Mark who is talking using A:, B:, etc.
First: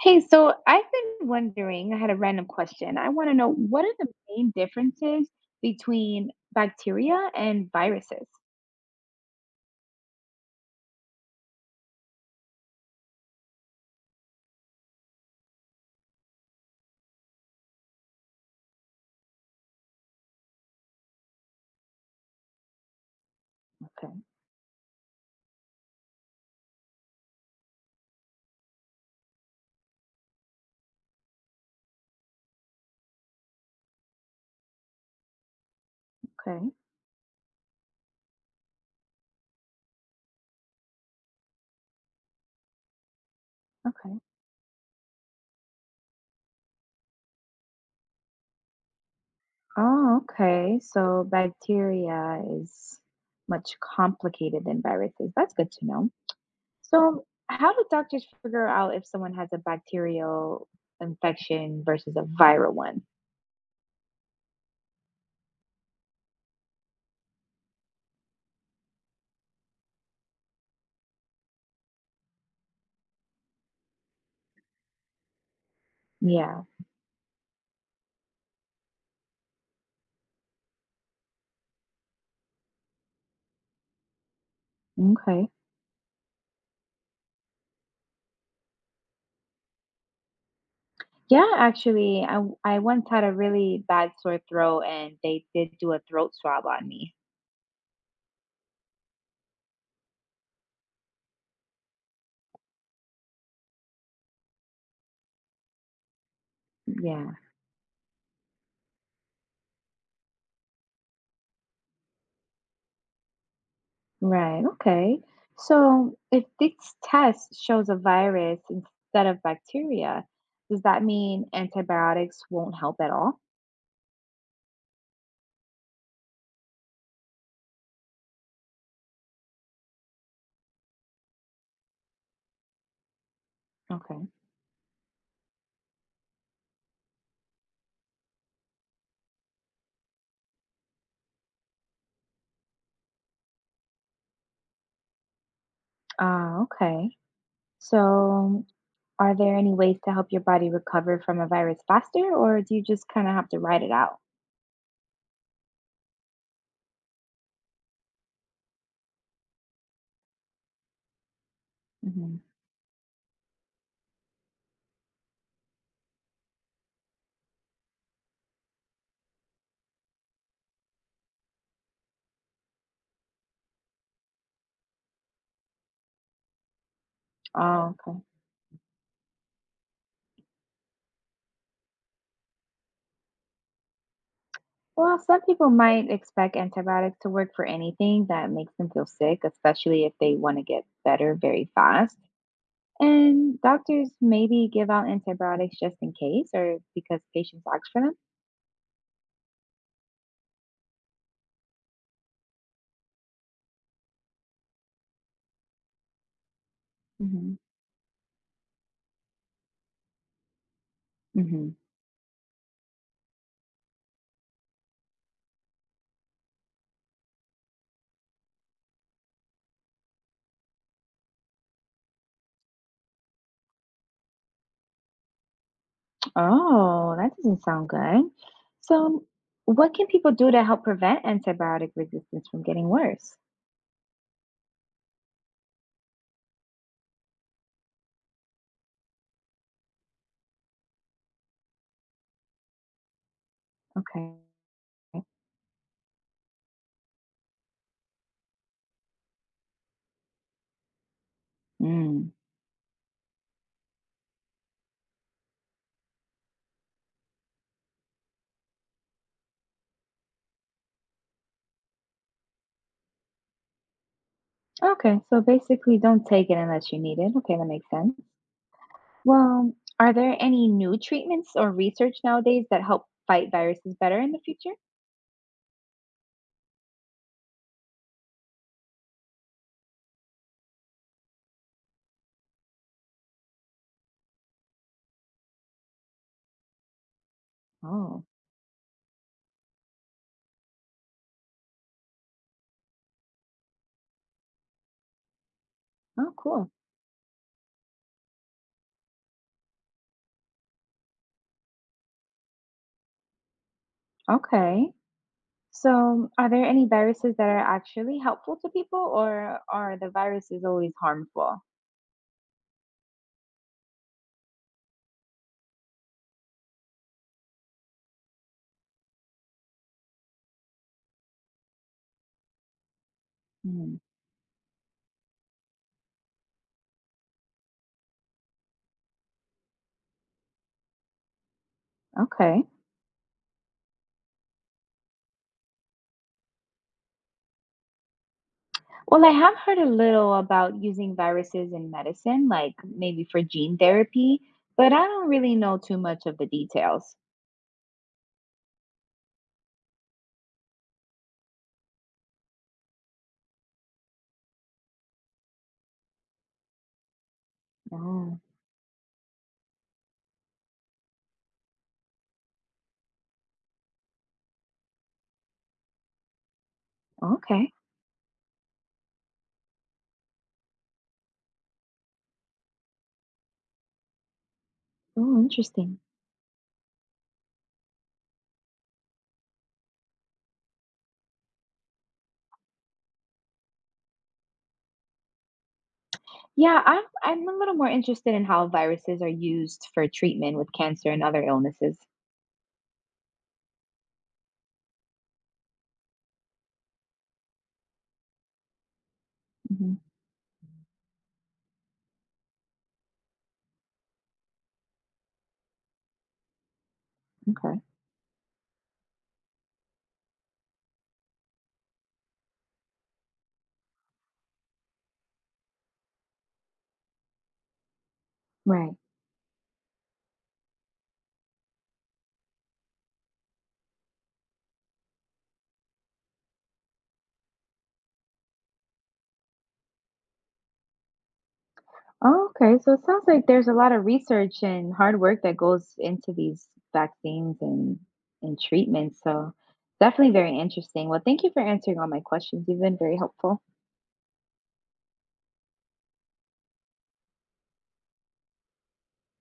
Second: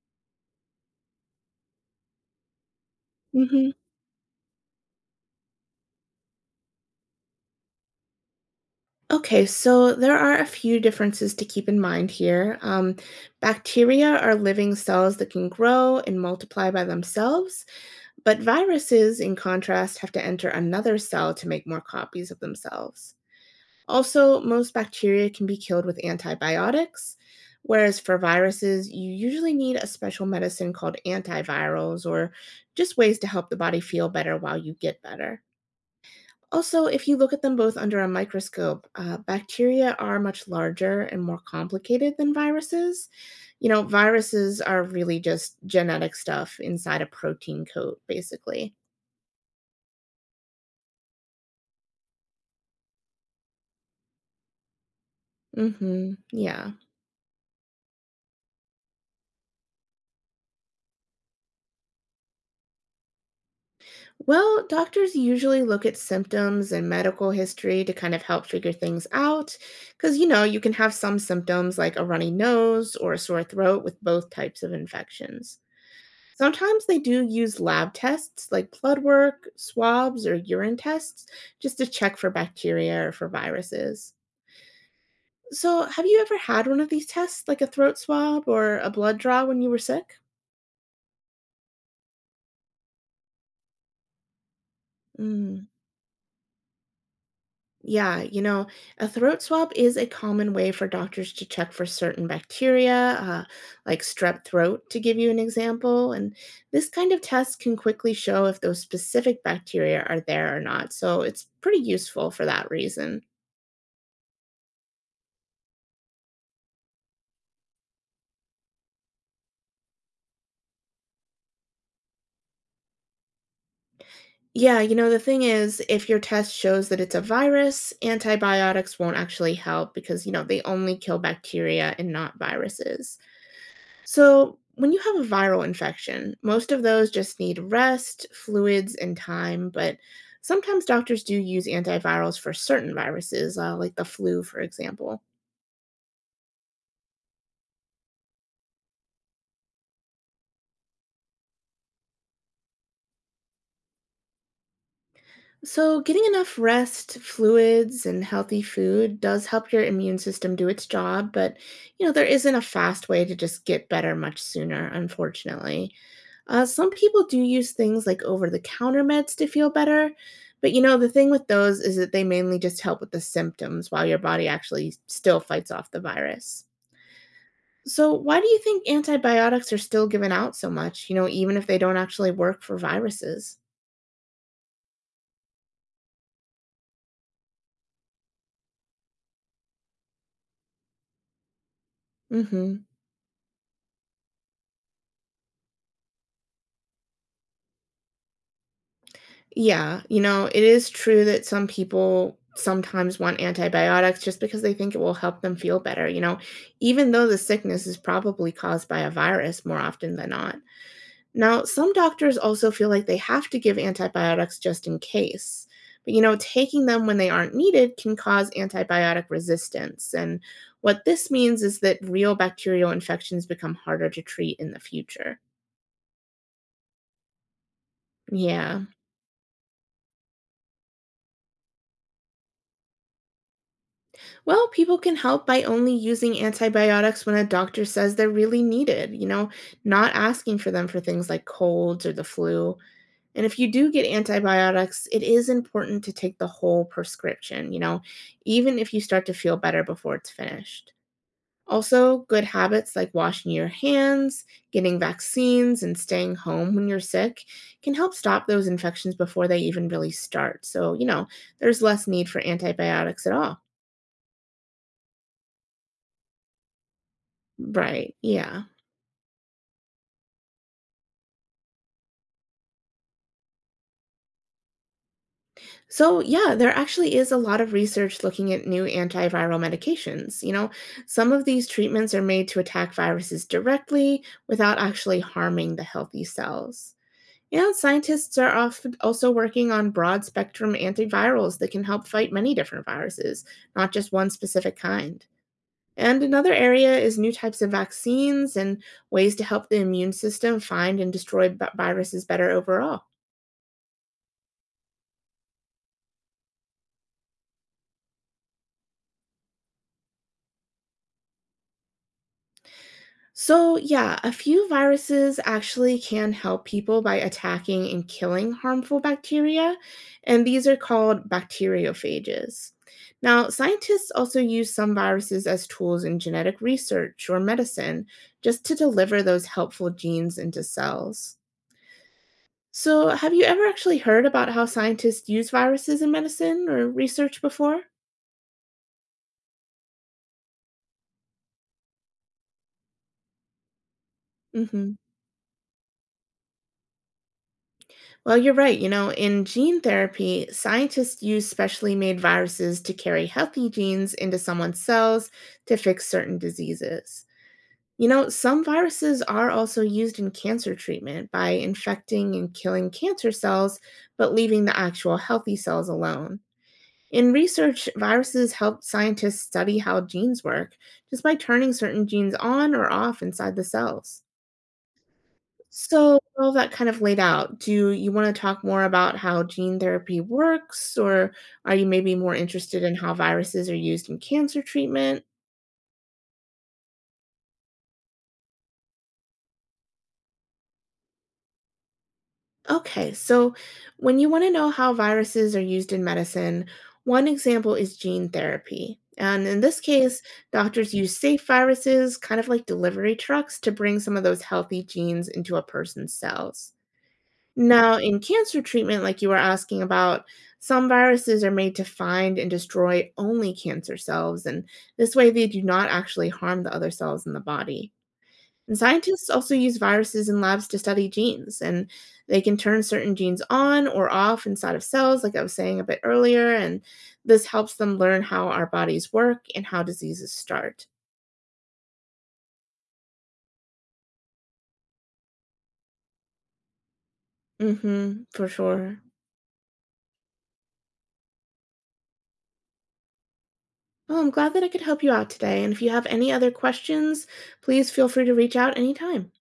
A: Hey, so I've been wondering, I had a random question. I want to know
B: Mhm.
A: what are the main differences between bacteria and viruses?
B: Okay, so there are a few differences to keep in mind here. Bacteria are living cells that can grow and multiply by themselves, but viruses, in contrast, have to enter another cell to make more copies of themselves.
A: Okay,
B: Also, most bacteria can be killed with antibiotics, whereas for viruses, you usually need a special medicine called antivirals or just ways to help the body feel better while you get better.
A: okay,
B: Also, if you look at them both under a microscope, bacteria are much larger and more complicated than viruses. You know,
A: okay.
B: viruses are really just genetic stuff inside a protein coat, basically.
A: Oh, okay. So bacteria is much complicated than viruses. That's good to know.
B: Mm-hmm. Yeah.
A: So, how do doctors figure out if someone has a bacterial infection versus a viral one?
B: Well, doctors usually look at symptoms and medical history to kind of help figure things out. Because, you know, you can have some symptoms like a runny nose or a sore throat with both types of infections.
A: Yeah.
B: Sometimes they do use lab tests like blood work, swabs, or urine tests just to check for bacteria or for viruses.
A: Okay.
B: So, have you ever had one of these tests, like a throat swab or a blood draw when you were sick?
A: Yeah, actually, I once had a really bad sore throat and they
B: Mm,
A: did do a throat swab on me.
B: yeah, you know, a throat swab is a common way for doctors to check for certain bacteria, uh, like strep throat, to give you an example. And this kind of
A: Yeah,
B: test can quickly show if those specific bacteria are there or not. So, it's pretty useful for that reason.
A: right. Okay. So, if this test shows a virus instead of bacteria, does that mean antibiotics won't help at all?
B: Yeah, you know, the thing is, if your test shows that it's a virus, antibiotics won't actually help because, you know, they only kill bacteria and not viruses.
A: Okay.
B: So, when you have a viral infection, most of those just need rest, fluids, and time, but sometimes doctors do use antivirals for certain viruses, like the flu, for example.
A: Ah, okay. So, are there any ways to help your body recover from a virus faster, or do you just kind of have to ride it out?
B: So, getting enough rest, fluids, and healthy food does help your immune system do its job, but you know, there
A: Hmm.
B: isn't a fast way to just get better much sooner, unfortunately. Some people do use things like over the counter meds to feel better, but you know, the thing with those is that they mainly just help with the symptoms while your body actually still fights off the virus.
A: Oh,
B: So,
A: okay.
B: why do you think antibiotics are still given out so much, you know, even if they don't actually work for viruses?
A: Well, some people might expect antibiotics to work for anything that makes them feel sick, especially if they want to get better very fast.
B: Mm hmm.
A: And doctors maybe give out antibiotics just in case or because patients ask for
B: Yeah, you know, it is true that some people sometimes want antibiotics just because they think it will help them feel better, you know, even though the
A: them.
B: sickness is probably caused by a virus more often than not.
A: Hmm,
B: Now,
A: hmm.
B: some doctors also feel like they have to give antibiotics just in case. But, you know, taking them when they aren't needed can cause antibiotic resistance. And what this means is that real bacterial infections become harder to treat in the future.
A: Oh, that doesn't sound good.
B: Yeah.
A: So, what can people do to help prevent antibiotic resistance from getting worse?
B: Well, people can help by only using antibiotics when a doctor says they're really needed, you know, not asking for them for things like colds or the flu. And if you do get
A: Okay.
B: antibiotics, it is important to take the whole prescription, you know, even if you start to feel better before it's finished. Also,
A: Mm.
B: good habits like washing your hands, getting vaccines, and staying home when you're sick can help stop those infections before they even really start. So, you know, there's less need for antibiotics at all.
A: Okay, so basically, don't take it unless you need it. Okay, that makes sense.
B: Right. Yeah.
A: Well, are there any new treatments or research nowadays that help fight viruses better in the future?
B: So, yeah, there actually is a lot of research looking at new antiviral medications. You know, some of these treatments are made to attack viruses directly without actually harming the healthy cells. And
A: Oh,
B: scientists are often also working on broad spectrum antivirals that can help fight many different viruses, not just one specific kind. And
A: oh,
B: another
A: cool.
B: area is new types of vaccines and ways to help the immune system find and destroy viruses better overall.
A: Okay. So, are there any viruses that are actually helpful to people, or are the viruses always harmful?
B: So, yeah, a few viruses actually can help people by attacking and killing harmful bacteria, and these are called bacteriophages. Now,
A: Hmm.
B: scientists also use some viruses as tools in genetic research or medicine just to deliver those helpful genes into cells.
A: Okay.
B: So, have you ever actually heard about how scientists use viruses in medicine or research before?
A: Well, I have heard a little about using viruses in medicine, like maybe for gene therapy, but
B: Mhm.
A: I don't really know too much of the details.
B: Well, you're right. You know, in gene therapy, scientists use specially made viruses to carry healthy genes into someone's cells to fix certain diseases. You know,
A: Oh,
B: some viruses are also used in cancer treatment by infecting and killing cancer cells, but leaving the actual healthy cells alone. In
A: okay.
B: research, viruses help scientists study how genes work just by turning certain genes on or off inside the cells.
A: Oh, interesting.
B: So, all that kind of laid out, do you wanna talk more about how gene therapy works, or are you maybe more interested in how viruses are used in cancer treatment?
A: Yeah, I'm a little more interested in how viruses are used for treatment with cancer and other illnesses.
B: Okay, so when you wanna know how viruses are used in medicine, one example is gene therapy. And in this
A: Hmm.
B: case, doctors use safe viruses, kind of like delivery trucks, to bring some of those healthy genes into a person's cells.
A: Okay.
B: Now, in cancer treatment, like you were asking about, some viruses are made to find and destroy only cancer cells, and this way they do not actually harm the other cells in the body. And
A: Right.
B: scientists also use viruses in labs to study genes, and they can turn certain genes on or off inside of cells, like I was saying a bit earlier, and this helps them learn how our bodies work and how diseases start.
A: Oh, okay. So it sounds like there's a lot of research and hard work that goes into these vaccines
B: Mm hmm, for
A: and
B: sure.
A: treatments. So definitely very interesting. Well, thank you for answering all my questions. You've been very helpful.
B: Oh, I'm glad that I could help you out today. And if you have any other questions, please feel free to reach out anytime.